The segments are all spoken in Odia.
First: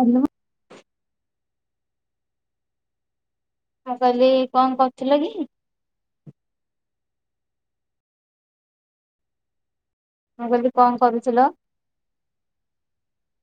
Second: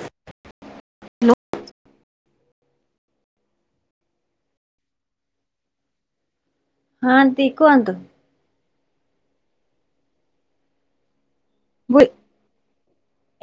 ହାଲୋ। ହ୍ୟାଲୋ ମୁଁ କହିଲି କଣ କରୁଥିଲ କି? ହଁ ନ୍ତି କୁହନ୍ତୁ? ମୁଁ କହିଲି। କଣ କରୁଥିଲ? ବୁ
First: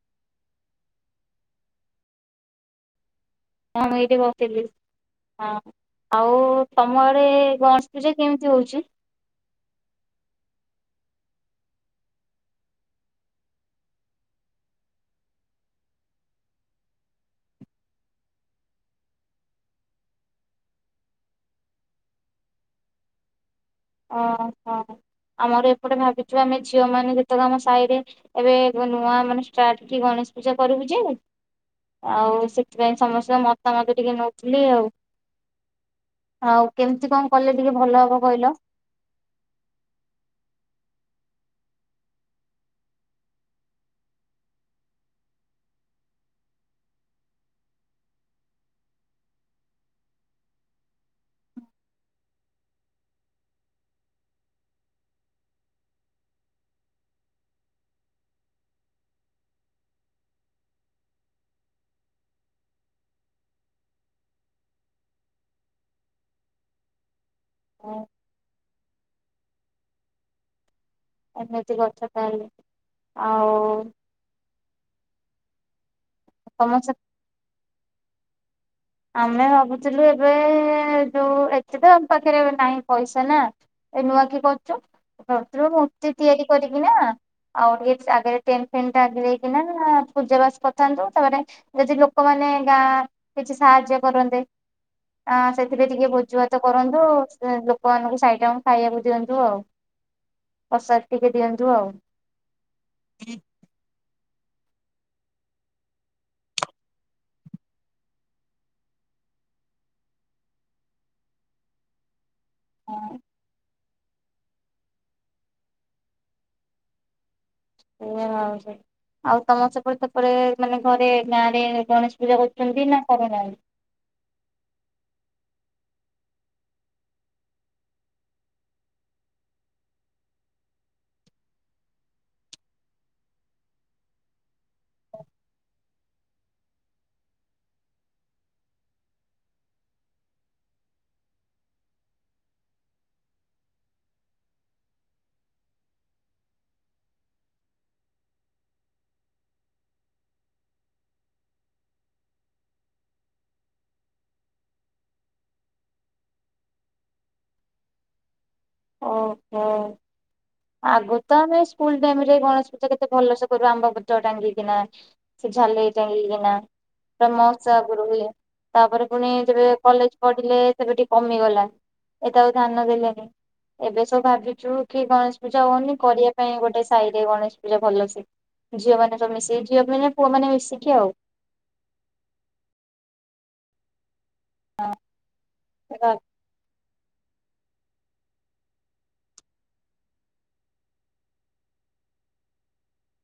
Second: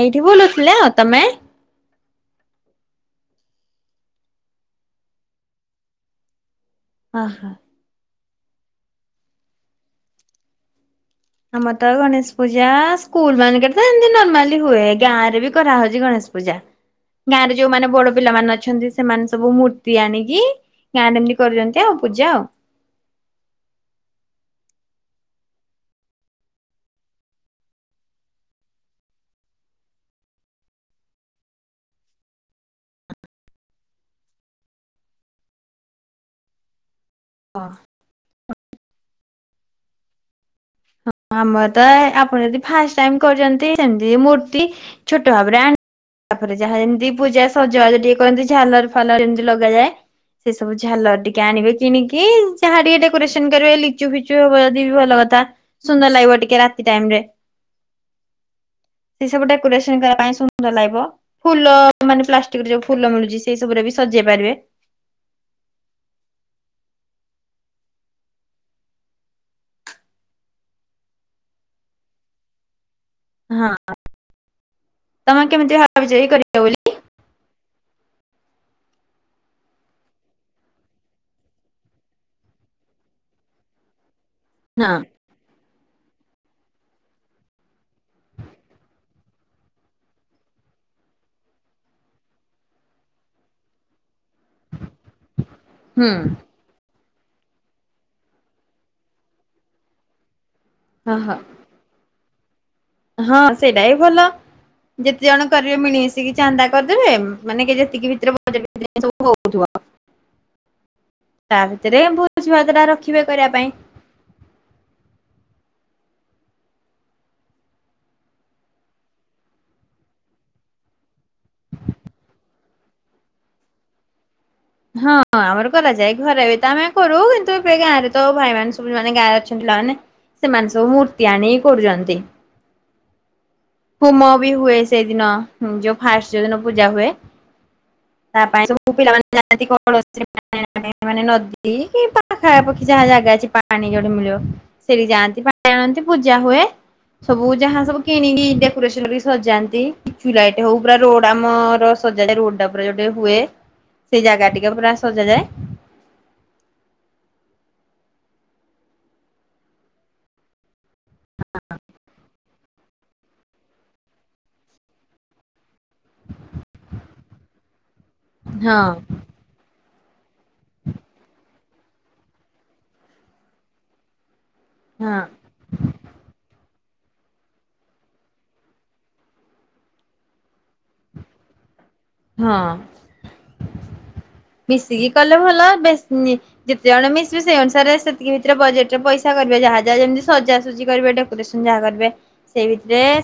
ଏଇଠି ବୁଲୁଥିଲ ତମେ। ହଁ ମୁଁ ଏଇଠି ବସଥିଲି ହଁ, ଆଉ ତମ ଆଡେ ଓହୋ। କଣ [unintelligible] ପୂଜା କେମିତି ହଉଛି? ଆମର ତ ଗଣେଶ ପୂଜା ସ୍କୁଲ ମାନଙ୍କେରେ ତ ସେମୀତି ନର୍ମାଲି ହୁଏ ଗାଁ ରେ ବି କରାହଉଛି ଗଣେଶ ପୂଜା। ଗାଁ ରେ ଯୋଉମାନେ ବଡ଼ ପିଲାମାନେ ଅଛନ୍ତି ସେମାନେ ସବୁ ମୂର୍ତ୍ତି ଆଣିକି ଗାଁରେ ଏମିତି କରୁଛନ୍ତି ଆଉ ପୂଜା ଆଉ। ଓହୋ ଆମର ଏପଟେ ଭାବିଛୁ ଆମେ ଝିଅ ମାନେ ଯେତେକ ଆମ ସାହିରେ ଏବେ ନୂଆ ମାନେ ଷ୍ଟାର୍ଟ କି ଗଣେଶ ପୂଜା କରିବୁ ଯେ ଆଉ ସେଥିପାଇଁ ସମସ୍ତଙ୍କ ମତାମତ ଟିକେ ନଉଥିଲି ଆଉ। ଆଉ କେମିତି କଣ କଲେ ଟିକେ ଭଲ ହବ କହିଲ? ହଁ ଆମର ତ ଆପଣ ଯଦି ଫାଷ୍ଟ ଟାଇମ୍ କରୁଛନ୍ତି ସେମିତି ମୂର୍ତ୍ତି ଛୋଟ [inaudible] ତାପରେ ଯାହା ଯେମିତି ପୂଜା ସଜବାଜ ଟିକେ କରନ୍ତି ଝାଲର୍ ଫାଲର୍ ଯେମିତି ଲଗାଯାଏ। ସେ ସବୁ ଝାଲର ଟିକେ ଆଣିବେ କିଣିକି ଯାହା ଟିକେ ଡେକୋରେସନ୍ କରିବେ ଲିଚୁ ଫିଚୁ ହବ ଯଦି ବି ଭଲ କଥା। ସୁନ୍ଦର ଲାଗିବ ଟିକେ ରାତି ଟାଇମ୍ ରେ। [inaudible] ସେ ସବୁ ଡେକୋରେସନ କରିବା ପାଇଁ ସୁନ୍ଦର ଲାଗିବ। ଫୁଲ ମାନେ ପ୍ଲାଷ୍ଟିକରେ ଯୋଉ ଫୁଲ ମିଳୁଛି ସେଇ ସବୁରେ ବି ସଜେଇ ପାରିବେ। ଓ ଏମିତି କଥା ତାହାଲେ। ହଁ ତମେ କେମିତି ହାତ ବିଜୟୀ କରି ତମ ଦେଉଛ? ସେ ଆମେ ଭାବୁଥିଲୁ ଏବେ ଯୋଉ ଏତେ ତ ଆମ ପାଖରେ ଏବେ ନାହିଁ ପଇସା ନା। ଏ ନୂଆକି କ ନାଁ। ରାତିରେ ମୂର୍ତ୍ତି ତିଆରି କରିବି ନା ଆଉ ଟିକେ ଆଗରେ ଟେଣ୍ଟ୍ ଫେଣ୍ଟ୍ ଟାଙ୍ଗୀ ଦେଇକିନା ପୂଜା ବାସ କରିଥାନ୍ତୁ ତାପରେ ଯଦି ଲୋକମାନେ ଗାଁ କିଛି ସାହାଯ୍ୟ କରନ୍ତେ ଆ ସେଥିରେ ଟିକେ ହୁଁ ଭୋଜି ଭାତ କରନ୍ତୁ ଲୋକମାନଙ୍କୁ ସାଇ ଟା ଖାଇବାକୁ ଦିଅନ୍ତୁ ଆଉ। ପ୍ରସାଦ ହଁ ଟିକେ ହଁ ଦିଅନ୍ତୁ ଆଉ। ହଁ ସେଇଟା ବି ଭଲ। ଯେତେ ଜଣ କରିବେ ମିଳିମିଶିକି ଚାନ୍ଦା କରିଦେବେ, ମାନେ ଯେତିକି ଭିତରେ ବଟବୁଉଥିବ ଆଉ। ତା ଭିତରେ ଭୋଜି ଭାତଟା ରଖିବେ କରିବା ପାଇଁ। [unintelligible] ଆଉ ତମ ସେପଟ ସେପ ମାନେ ଘରେ ଗାଁ ରେ ଗଣେଶ ପୂଜା କରୁଛନ୍ତି ନା କରୁ ନାହାଁନ୍ତି? ହଁ ଆମର କରାଯାଏ ଘରେ ବି ତ ଆମେ କରୁ କିନ୍ତୁ ଏବେ ଗାଁ ରେ ତ ଭାଇ ମାନେ ସବୁ ମାନେ ଗାଁରେ ଅଛନ୍ତି ପାଲା ମାନେ। ସେମାନେ ସବୁ ମୂର୍ତ୍ତି ଆଣି କରୁଛନ୍ତି। ହୁମ ବି ହୁଏ ସେଇଦିନ ଯୋଉ ଫାଷ୍ଟ ଯୋଉ ଦିନ ପୂଜା ହୁଏ। [inaudible] ତା ପାଇଁ ସବୁ ପିଲାମାନେ ଯାଆନ୍ତି [inaudible] ନଦୀ କି ପାଖାପାଖି ଯାହା ଜାଗା ଅଛି ପାଣି ପାଣି ଯୋଉଠି ମିଳିବ। ସେଠି ଯାଆନ୍ତି ପାଣି ଆଣନ୍ତି ପୂଜା ହୁଏ ସବୁ ଯାହା ସବୁ କିଣିକି ଡେକୋରେସନ ବି ସଜାନ୍ତି ଲିଚୁ ଲାଇଟ ହଉ ପୁରା ରୋଡ ଆମର ସଜାଡେ ରୋଡ ଉପୁରା ଯୋଟେ ହୁଏ। ସେଇ ଜାଗା ଟିକେ ପୁରା ସଜା ଯାଏ। ଓହୋ। ଆଗୁରୁ ତ ଆମେ ସ୍କୁଲ ଟାଇମରେ ଗଣେଶ କେତେ ଭଲ ସେ କରୁ ଆମ୍ବପତ ଟାଙ୍ଗି କିିନା ସେ ଝାଲେରି ଟାଙ୍ଗି କିନା। ବ୍ରହ୍ମଉତ୍ସ ଆଗୁରୁ ହୁଏ। ହଁ ତାପରେ ପୁଣି ଯେବେ କଲେଜ ପଢିଲେ ସେବେ ଟିକେ କମିଗଲା, ଏତ ଆଉ ଧ୍ୟାନ ଦେଲେନି। ଏବେ ସବୁ ଭାବିଛୁ କି ହଁ। ଗଣେଶ ପୂଜା ହଉନି କରିବା ପାଇଁ ଗୋଟେ ସାହି ରେ ଗଣେଶ ପୂଜା ଭଲ ସେ। ଝିଅ ମାନ ସବୁ ମିଶିକି ଝିଅ ମାନ ପୁଅ ମାନେ ମିଶିକି ଆଉ। ହଁ ମିଶିକି କଲେ ଭଲ ବେସ ଯେତେ ଜଣ ମିଶିବେ ସେଇ ଅନୁସାରେ ସେତିକି ଭିତରେ ବଜେଟରେ ପଇସା କରିବେ ଯାହା ଯାହା ଯେମିତି ସଜାସଜି କରିବା ଟ ନିଶ୍ଚିନ୍ତ ଯାହା କରିବେ ସେଇ ଭିତରେ [inaudible]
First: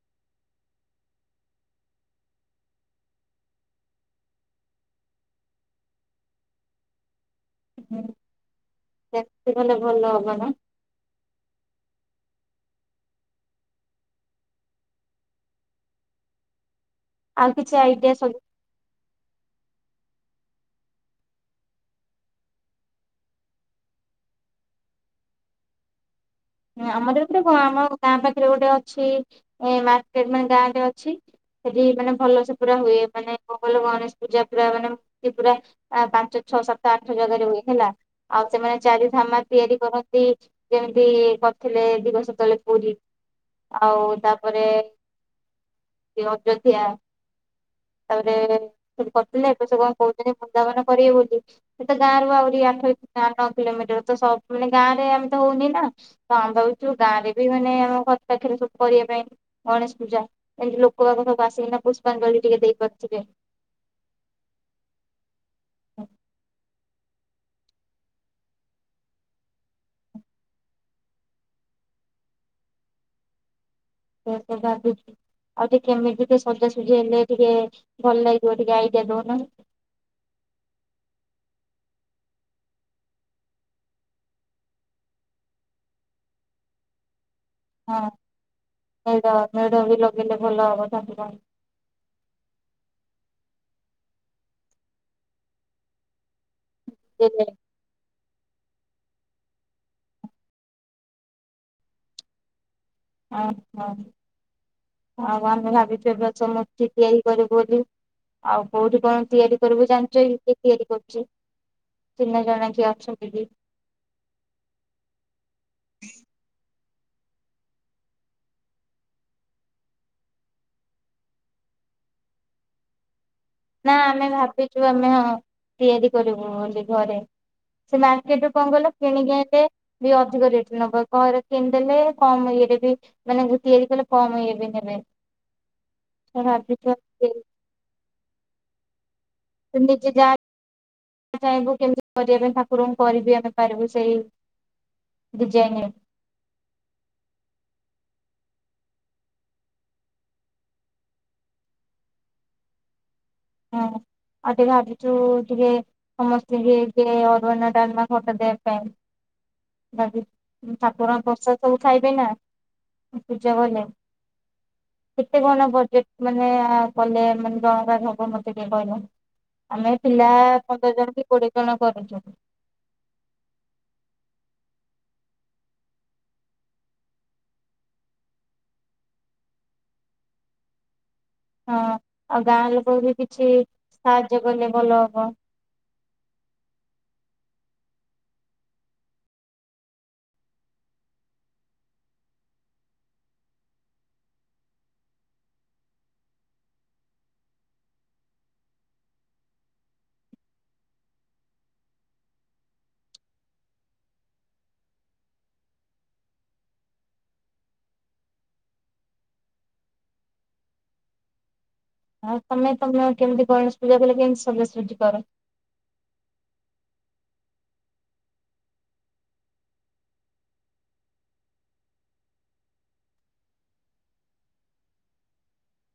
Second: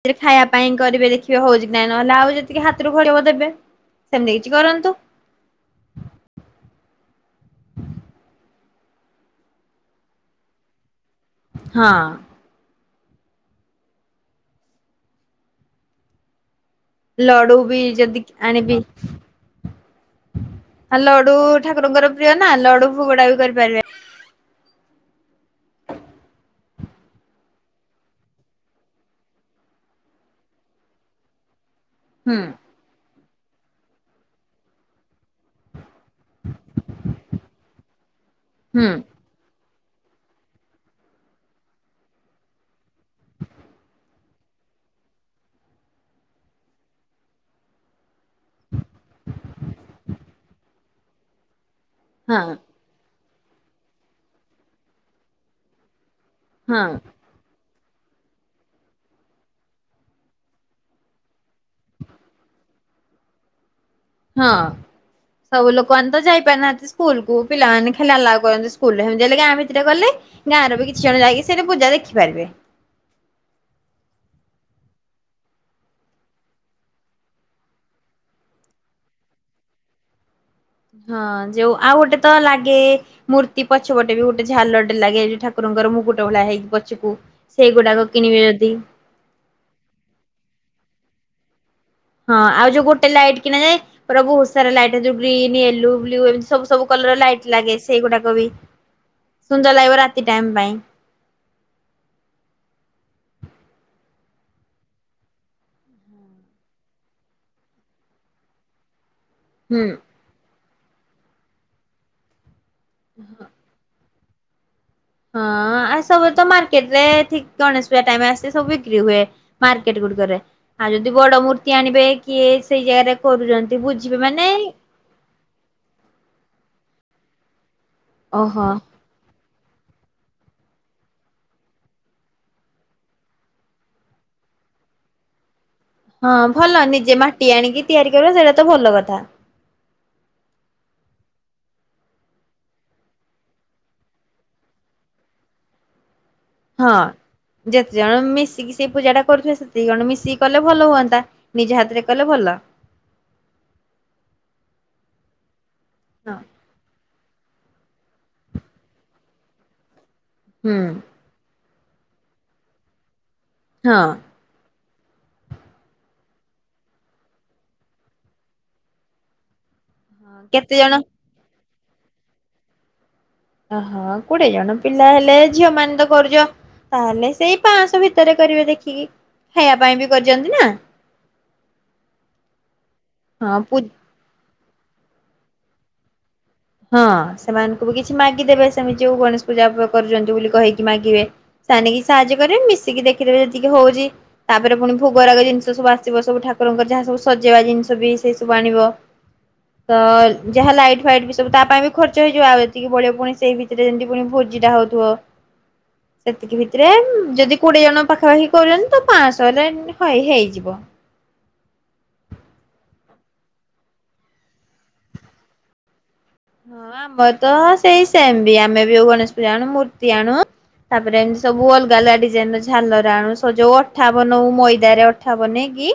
[inaudible] ରେ ଖାଇବା ପାଇଁ କରିବେ ଦେଖିବେ ହଉଛି ନାଇଁ ନହଲେ ଆଉ ଯେତିକି ହାତରୁ ପଡିବ ଦେବେ। ସେମିତି କିଛି କରନ୍ତୁ। ହୁଁ ଚାକତି ହେଲେ ଭଲ ହବ ନା? ହଁ। ଆଉ ଲଡୁ କିଛି ବି ଆଇଡିଆ ଯଦି ସବୁ କି ଆଣିବି ଆ ଲଡୁ ଠାକୁରଙ୍କର ପ୍ରିୟ ନା ଲଡୁ ଭୋଗଡା ବି କରିପାରିବେ। ଆମର ଏଥୀରେ କଣ ଆମ ଗାଁ ପାଖରେ ଗୋଟେ ଅଛି ମାର୍କେଟ ମାନେ ଗାଁରେ ଅଛି। ସେଠି ମାନେ ହୁଁ ଭଲ ସେ ପୁରା ହୁଏ ମାନେ ଗ ଗଣେଶ ପୂଜା ପୁରା ମାନେ [inaudible] ଯୋଉ ଛଅ ସାତ ଆଠ ଜାଗାରେ ହୁଏ ହେଲା। ଆଉ ସେମାନେ ହୁଁ ଚାରି ଧାମ ତିଆରି କରନ୍ତି ଯେମିତି କରିଥିଲେ ଦିବସ ତଳେ ପୁରୀ। ଆଉ ତାପରେ ସେ ଅଯୋଧ୍ୟା। ତାପରେ ସେଠି କରିଥିଲେ ଏବେ ସେ କଣ କହୁଛନ୍ତି ବୃନ୍ଦାବନ କରିବେ ବୋଲି। ଏ ତ ଗାଁ ରୁ ହଁ ଆହୁରି ଆଠ ନଅ କିଲୋମିଟର ତ ସବୁ ମାନେ ଗାଁ ରେ ଆମେ ତ ହଉନି ନା। ତ ଆମେ ହଁ ଭାବଛୁ ଗାଁରେ ବି ମାନେ ଆମ ଘର ପାଖରେ ସବୁ କରିବା ପାଇଁ। ଗଣେଶ ପୂଜା ଏମତି ଲୋକ ବାକ ସବୁ ଆସିକିନା ପୁଷ୍ପାଞଳୀ ଟିକେ ଦେଇପାରୁଥିବେ। ହଁ ସବୁ ଲୋକମାନ ତ ଯାଇପ ନା ସ୍କୁଲ କୁ ପିଲାମାନେ ଖାଲି ଆଲାଉ କରନ୍ତି ସ୍କୁଲରେ ଏମିତି ହେଲେ ଭିତରେ କଲେ ଗାଁ ରେ ବି କିଛି ଜଣ ଯାଇକି ସେଇଠି ପୂଜା ଦେଖିପାରିବେ। ସେୟା ତ ଭାବୁଛୁ। ଆଉ ଟିକେ କେମିତି ଟିକେ ସଜାସଜି ହେଲେ ଟିକେ ଭଲ ଲାଗିବ ଟିକେ ଆଇଡିଆ ଦଉନୁ। ହଁ ଯୋଉ ଆଉ ଗୋଟେ ତ ଲାଗେ। ମୂର୍ତ୍ତି ପଛପଟେ ବି ଗୋଟେ ଝାଲଟେ ଲାଗେ ଠାକୁରଙ୍କର ମୁଁକୁଟ ଭଳିଆ ହେଇକି ପଛକୁ ସେଇଗୁଡାକ ହଁ କିଣିବି ଯଦି। ମେଢ ମେଢ ବି ଲଗେଇଲେ ଭଲ ହବ ତାସଇତ। ହଁ ଆଉ ଯୋଉ ଗୋଟେ ଲାଇଟ୍ କିଣା ଯାଏ ପୁରାକୁ ଓସାର ଲାଇଟ୍ ଯୋଉ ଗ୍ରୀନ୍ ୟେଲୋ ବ୍ଲୁ ଏ ସବୁ ସବୁ କଲର ଲାଇଟ ଲାଗେ ସେଇଗୁଡାକ ବି ସୁନ୍ଦର ଲାଗିବ ରାତି ଟାଇମ ପାଇଁ। ଓହୋ ଆଉ ଆମେ ଭାବିଚୁ ଏ ବଛ ମୂର୍ତ୍ତି ତିଆରି କରିବୁ ବୋଲି। ଆଉ କୋଉଠି କଣ ତିଆରି? ଉପରକୁ ହୁଁ ଯଣିଚକି କିଏ ତିଆରି କରୁଛି ଚିହନା ଜଣା କିଏ ଅଛନ୍ତି କି। ହଁ ଆ ସବୁ ତ ମାର୍କେଟ ରେ ଠିକ ଗଣେଶ ପୂଜା ଟାଇମ ଆସି ସବୁ ବିକ୍ରି ହୁଏ। ମାର୍କେଟ ଗୁଡିକରେ ଆଉ ଯଦି ବଡ ମୂର୍ତ୍ତି ଆଣିବେ କିଏ ସେଇ ଜାଗାରେ କରୁଛନ୍ତି। ନା ବୁଝିବେ ଆମେ ମାନେ ଭାବିଛୁ ଆମେ ହଁ। ତିଆରି କରିବୁ ବୋଲି ଘରେ ସେ ମାର୍କେଟ ରୁ ଓହୋ କଣ କଇଲ କିଣିକି ଆଣେଲେ। ଜି ଏ ଅଧିକ ରେଟ ନବ କମରେ କିଣିଦେଲେ କମ ଇଏରେ ବି। ମାନେ ତିଆରି କଲେ କମ ଇଏ ବି ନେବେ। ହଁ ଭଲ ଭାବିଛୁ ନିଜେ ମାଟି ଆଣିକି ତିଆରି କରିବା ସେଇଟା ତ ଭଲ କଥା। ତ ନିଜେ ଯା। ଚାହିଁବୁ କେମିତି କରିବା ପାଇଁ ଠାକୁରଙ୍କୁ କରିବି ଆମେ ପାରିବୁ ସେଇ ଡିଜାଇନରେ। ହଁ ଯେତେ ଜଣ ମିଶିକି ସେଇ ପୂଜା ଟା କରୁିଚୁ ସେତକି ଜଣ ମିଶିକି କଲେ ଭଲ ହୁଅନ୍ତା। ନିଜ ହାତରେ କଲେ ଭଲ। ହୁଁ ଆଉ ଟିକେ ଭାବିଛୁ ଟିକେ ହଁ ସମସ୍ତେ। ଟିକେ ଅରୁଆନ ଟାଲମା ଖୋଟା ଦେବ ପାଇଁ ଭାବିଛୁ ହୁଁ ଠାକୁରଙ୍କ ପ୍ରସାଦ। ସବୁ ଖାଇବେ ନା ପୂଜା ଗଲେ। ହଁ। କେତେ କଣ ବଜେଟ ମାନେ କଲେ ମାନେ ଜଣଙ୍କ ହବ ମତେ ଟିକେ କହିଲ। ଆମେ ପିଲା ପନ୍ଦର ଜଣ କି କୋଡିଏ ଜଣ କରୁଚୁ। ଓହୋ କୋଡିଏ ଜଣ ପିଲା ହେଲେ ଝିଅ ମାନ ତ କରୁଛ। ତାହେଲେ ସେଇ ପାଞ୍ଚଶହ ଭିତରେ କରିବେ ଦେଖିକି ଖବା ପାଇଁ ବି କରିଛନ୍ତି ନା। ହଁ ଆଉ ଗାଁ ଲୋକ ବି କିଛି ହଁ ପୁ ସାହାଯ୍ୟ କଲେ ଭଲ ହବ। ହଁ ସେମାନଙ୍କୁ ବି କିଛି ମାଗିଦେବେ ସେମିତି ଯୋଉ ଗଣେଶ ପୂଜା କରୁଛନ୍ତି ବୋଲି କହିକି ମାଗିବେ। ସୋନିକି ସାହାଯ୍ୟ କରିବେ ମିଶିକି ଦେଖିଦେବେ ଯେତିକି ହଉଛି। ତାପରେ ପୁଣି ଭୋଗରାଗ ଜିନିଷ ସବୁ ଆସିବ ସବୁ ଠାକୁରଙ୍କର ଯାହା ସବୁ ସଜେଇବା ଜିନିଷ ବି ସେଇ ସବୁ ଆଣିବ। ତ ଯାହା ଲାଇଟ ଫାଇଟ। ତା ପାଇଁ ବି ଖର୍ଚ ହେଇଯିବ ଆଉ ଏତିକି ବଳିବ ପୁଣି ସେଇ ଭିତରେ ଯେମିତି ପୁଣି ଭୋଜିଟା ହଉଥିବ। ସେତିକି ଭିତରେ ଯଦି କୋଡିଏ ଜଣ ପାଖାପାଖି କରୁଛନ୍ତି ତ ପାଞ୍ଚଶହ ହେଲେ। ହଁ ହେଇଯିବ। ହଉ ତମେ ତମେ କେମିତି ଗଣେଶ ପୂଜା କଲେ କେମିତି ସବଜସୁଜି କର। ହଁ ଆମର ତ ସେଇ ସେମ ବି ଆମେ ବିଉ ଗଣେଶ ପୂଜା ଆଣୁ ମୂର୍ତ୍ତି ଆଣୁ। ତାପରେ ଏମିତି ସବୁ ଅଲଗା ଅଲଗା ଡିଜାଇନ ର ଝାଲର ଆଣୁ ସ ଯୋଉ ଅଠାବ ବନଉ ମଇଦାରେ। ଅଠା ବନ‌ଇ କିି।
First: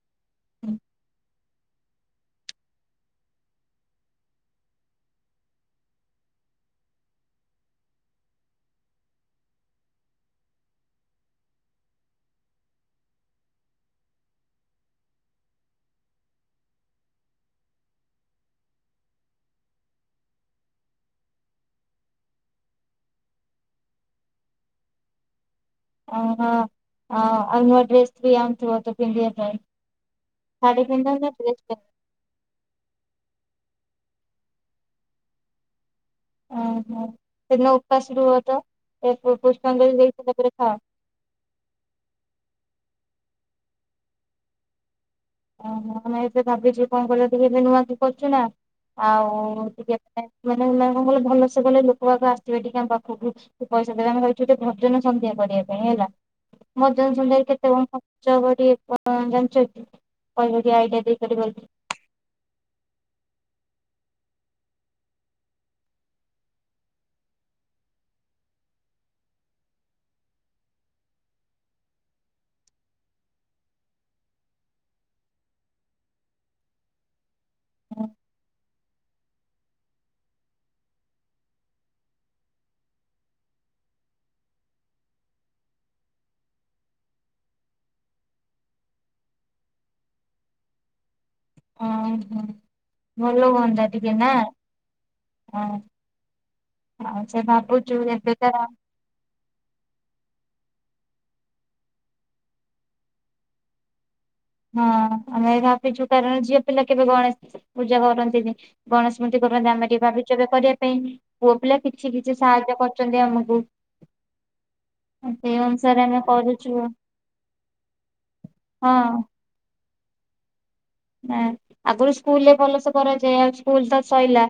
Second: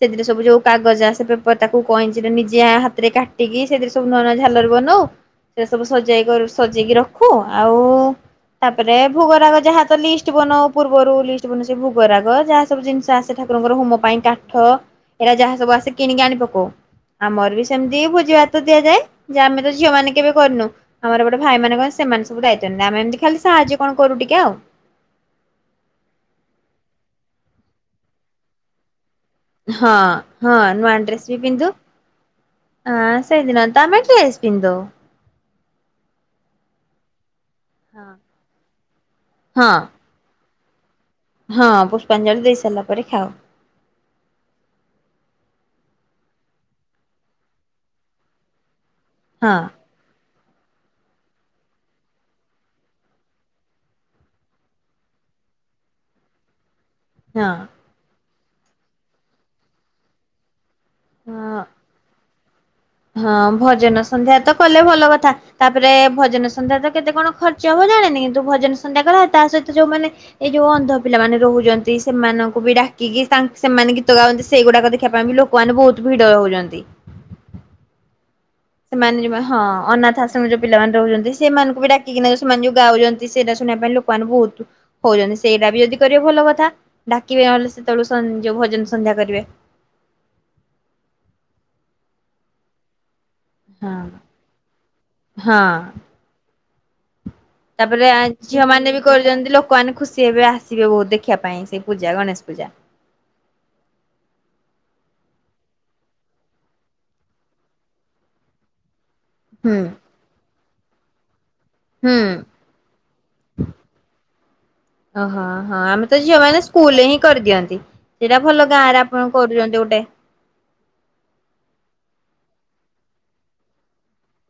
ସେଥିରେ ସବୁ ଯୋଉ କାଗଜ ଆସ ସେ ପେପର ତାକୁ କଇଁଚିରେ ନିଜେ ହାତ ରେ କାଟିକି ସେଥିରେ ସବୁ ନୂଆ ନୂ ଝାଲ। ବନ‌ଉ ସେ ସବୁ ସଜେଇକରୁ ସଜେଇକି ରଖୁ ଆଉ ତାପରେ ଭୋଗରାଗ ଯାହା ତ ଲିଷ୍ଟ ବନଉ ପୂର୍ବରୁ ଲିଷ୍ଟ ବନ ସେ ଭୋଗରାଗ ଯାହା ସବୁ ଜିନିଷ ଆସେ। ଠାକୁରଙ୍କର ହୁମ୍ ପାଇଁ କାଠ ଏରା ଯାହା ସବୁ ଆସେ କିଣିକି ଆଣି ପକଉ। ଆମର ବି ସେମ୍ତି ଭୋଜି ଭାତ ଦିଆଯାଏ ଯେ ଆମେ ତ ଝିଅ ମାନେ କେବେ କରିନୁ। ଆମର ଗୋଟେ ଭାଇ ମାନେ କଣ ସେମାନେ ସବୁ ଦାୟିତ୍ୱ ନିୟନ୍ତି ଆମେ ଏମ୍ତି ଖାଲି ସାହାର୍ଯ୍ୟ କଣ କରୁ ଟିକେ ଆଉ। ଅ ହଁ ଆ ନୁଆ ଡ୍ରେସ୍ ବି [unintelligible] ପିନ୍ଧିଆ ପାଇଁ। ହଁ-ହଁ ଶାଢୀ ନୂଆ ପିନ୍ଧ ଡ୍ରେସ୍ ନା ବି ଡ୍ରେସ ପିନ୍ଧୁ। ପିନ୍ଧ ହଁ ସେଇଦିନ ତ ‌ଆମେ ଡ୍ରେସ୍ ପିନ୍ଧି ଦଉ। ଓହୋ, ସେଦିନ ଉପାସ୍ ରୁହ ତ ହଁ ପୁଷ୍ପାଞ୍ଜଳି ଦେଇସାରିଲା ପରେ ଖାଅ। ହଁ ପୁଷ୍ପାଞ୍ଜଳି ଦେଇ ସାରିଲା ପରେ ଖାଉ। ଓହୋ, ମାନେ ଏବେ ଭାବିଚୁ କଣ କହିଲ ଟିକେ ଏବେ ନୂଆ କି କରୁଚୁ ନା ହଁ ଆଉ ମାନେ କଣ କଲେ ଭଲସେ କଲେ ଲୋକ ବାକ ଆସିବେ ଟିକା ଆମ ପାଖକୁ। ପଇସା ଦେବେ ଆମେ ଭାବିଚୁ ଟିକେ ଭଜନ ସନ୍ଧ୍ୟା କରିବା ପାଇଁ ହେଲା। ଭଜନ ସନ୍ଧ୍ୟାରେ ହଁ। କେତେ କଣ ଖର୍ଚ ହବ ‌ଟିକେ ଜାଣିଚ କି? କଣ ଗୋଟେ ଆଇଡିଆ ଦେଇପାରିବ ହଁ କି? ହଁ ଭଜନ ସନ୍ଧ୍ୟା ତ କଲେ ଭଲ କଥା। ତାପରେ ଭଜନ ସନ୍ଧ୍ୟା ତ କେତେ କଣ ଖର୍ଚ୍ଚ ହବ ଜାଣନି କିନ୍ତୁ ଭଜନ ସନ୍ଧ୍ୟା [unintelligible] ତା ସହିତ ଯୋଉ ମାନେ ଏଇ ଯୋଉ ଅନ୍ଧ ପିଲା ମାନେ ରହୁଚନ୍ତି ସେମାନଙ୍କୁ ବି ଡାକିକି ସେମାନେ ଗୀତ ଗାଉଚନ୍ତି ସେଇଗୁଡାକ ଦେଖିବା ପାଇଁ ବି ଲୋ କମାନେ ବହୁତ୍ ଭିଡ ହଉଚନ୍ତି। ସେମାନେ ଯୋଉମାନେ ହଁ ଅନାଥ ଆସ୍ରମରେ ଯୋଉ ପିଲାମାନେ ରହୁଚନ୍ତି ସେମାନଙ୍କୁ ବି ଡାକିକିନା ସେମାନେ ଯୋଉ ଗାଉଚନ୍ତି ସେଇଟା ଶୁଣିବା ପାଇଁ ଲୋକ କମାନେ ବହୁତ୍ [unintelligible] ସେଇଟା ବି ଯଦି କରିବେ ଭଲ କଥା ଡାକିବେ ନହେଲେ ସେତେବେଳେ ଯ ଭଜନ ସନ୍ଧ୍ୟା କରିବେ। ଓ ହଁ ଭଲ ହୁଅନ୍ତା ହଁ ଟିକେ ନା? ହଁ ଆଉ ସେ ଭାବୁଛୁ ତାପରେ ଆ ଏବେକା ଝିଅମାନେ ବି କରୁଚନ୍ତି ଲୋ କମାନେ ଖୁସି ହେବେ ଆସିବେ ବହୁତ୍ ଦେଖିବା ପାଇଁ ସେଇ ପୂଜା ଗଣେଶ ପୂଜା। ହଁ ଆମେ ଭାବିଚୁ କାରଣ ଝିଅ ପିଲା କେବେ ଗଣେଶ ପୂଜା କରନ୍ତିନି। ଗଣେଶ ମୂର୍ତ୍ତି କରନ୍ତି ହୁଁ ଆମେ ଟିକେ ଭାବିଚୁ ଏବେ କରିବା ପାଇଁ। ପୁଅ ପିଲା ହୁଁ। କିଛି-କିଛି ସାହାଯ୍ୟ କରୁଚନ୍ତି ଆମୁକୁ। ଓହୋ ହଁ ଅନୁସାରେ ଆମେ ତ ଝିଅମାନେ କରୁଛୁ ସ୍କୁଲରେ ହିଁ କରିଦିଅନ୍ତି, ସେଇଟା ଭଲ ହଁ ଗାଁରା [unintelligible] କରୁଚନ୍ତି ଗୋଟେ। ନା ଆଗରୁ ସ୍କୁଲରେ ଭଲସେ କରାଯାଏ ଆଉ ସ୍କୁଲ ତ ସଇଲା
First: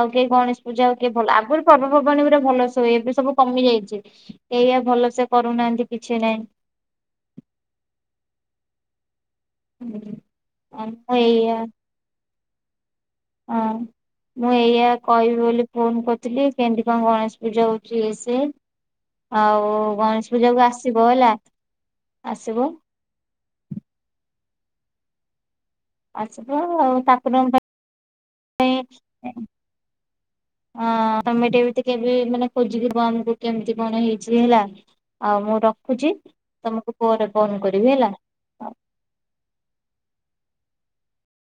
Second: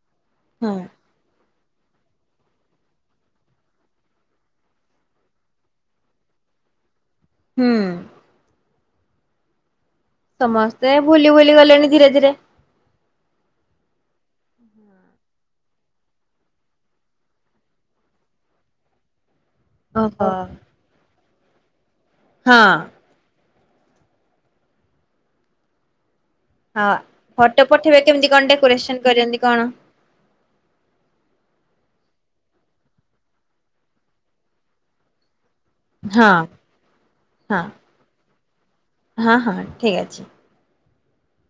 ଆଉ କେହି ଗଣେଶ ହଁ ପୂଜା [unintelligible] ଭଲ ଅଗୁରୁ ପର୍ବପର୍ବାଣୀ ପୁରା ଭଲସେ ହୁଏ, ଏବେ ସବୁ କମି ଯାଇଚି। ଏଇଆ ଭଲସେ କରୁନାହାନ୍ତି କିଛି ନାହିଁ। ହୁଁ। ହୁଁ। ସମସ୍ତେ ଭୁଲି-ଭୁଲି ଗଲେଣି ଧୀରେ-ଧୀରେ। ହଁ। ମୁଁ ଏଇଆ କହିବି ବୋଲି ଫୋନ୍ କରିୁଥିଲି କେନ୍ତି କଣ ଗଣେଶ ପୂଜା ହଉଚି ଇଏ ସିଏ। ଆଉ ଓହୋ ଗଣେଶ ପୂଜା କୁ ଆସିବ ହେଲା। ହଁ। ଆସିବ ଆସିବ ହଁ ଆଉ ଠାକୁରଙ୍କ ଫଟୋ ପଠେଇବେ କେମିତି କଣ ପାଇଁ ଡେକୋରେସନ କରିଛନ୍ତି କଣ? ହଁ ତମେ ଟିକେ ମାନେ ଖୋଜିବ ଆମକୁ କେମିତି କଣ ହେଇଚି ହେଲା। ଆଉ ମୁଁ ରଖୁଚି, ହଁ ତମକୁ ପରେ ଫୋନ୍ ହଁ କରିବି ହେଲା। ହଁ ହଁ ଠିକ୍ ଅଛି।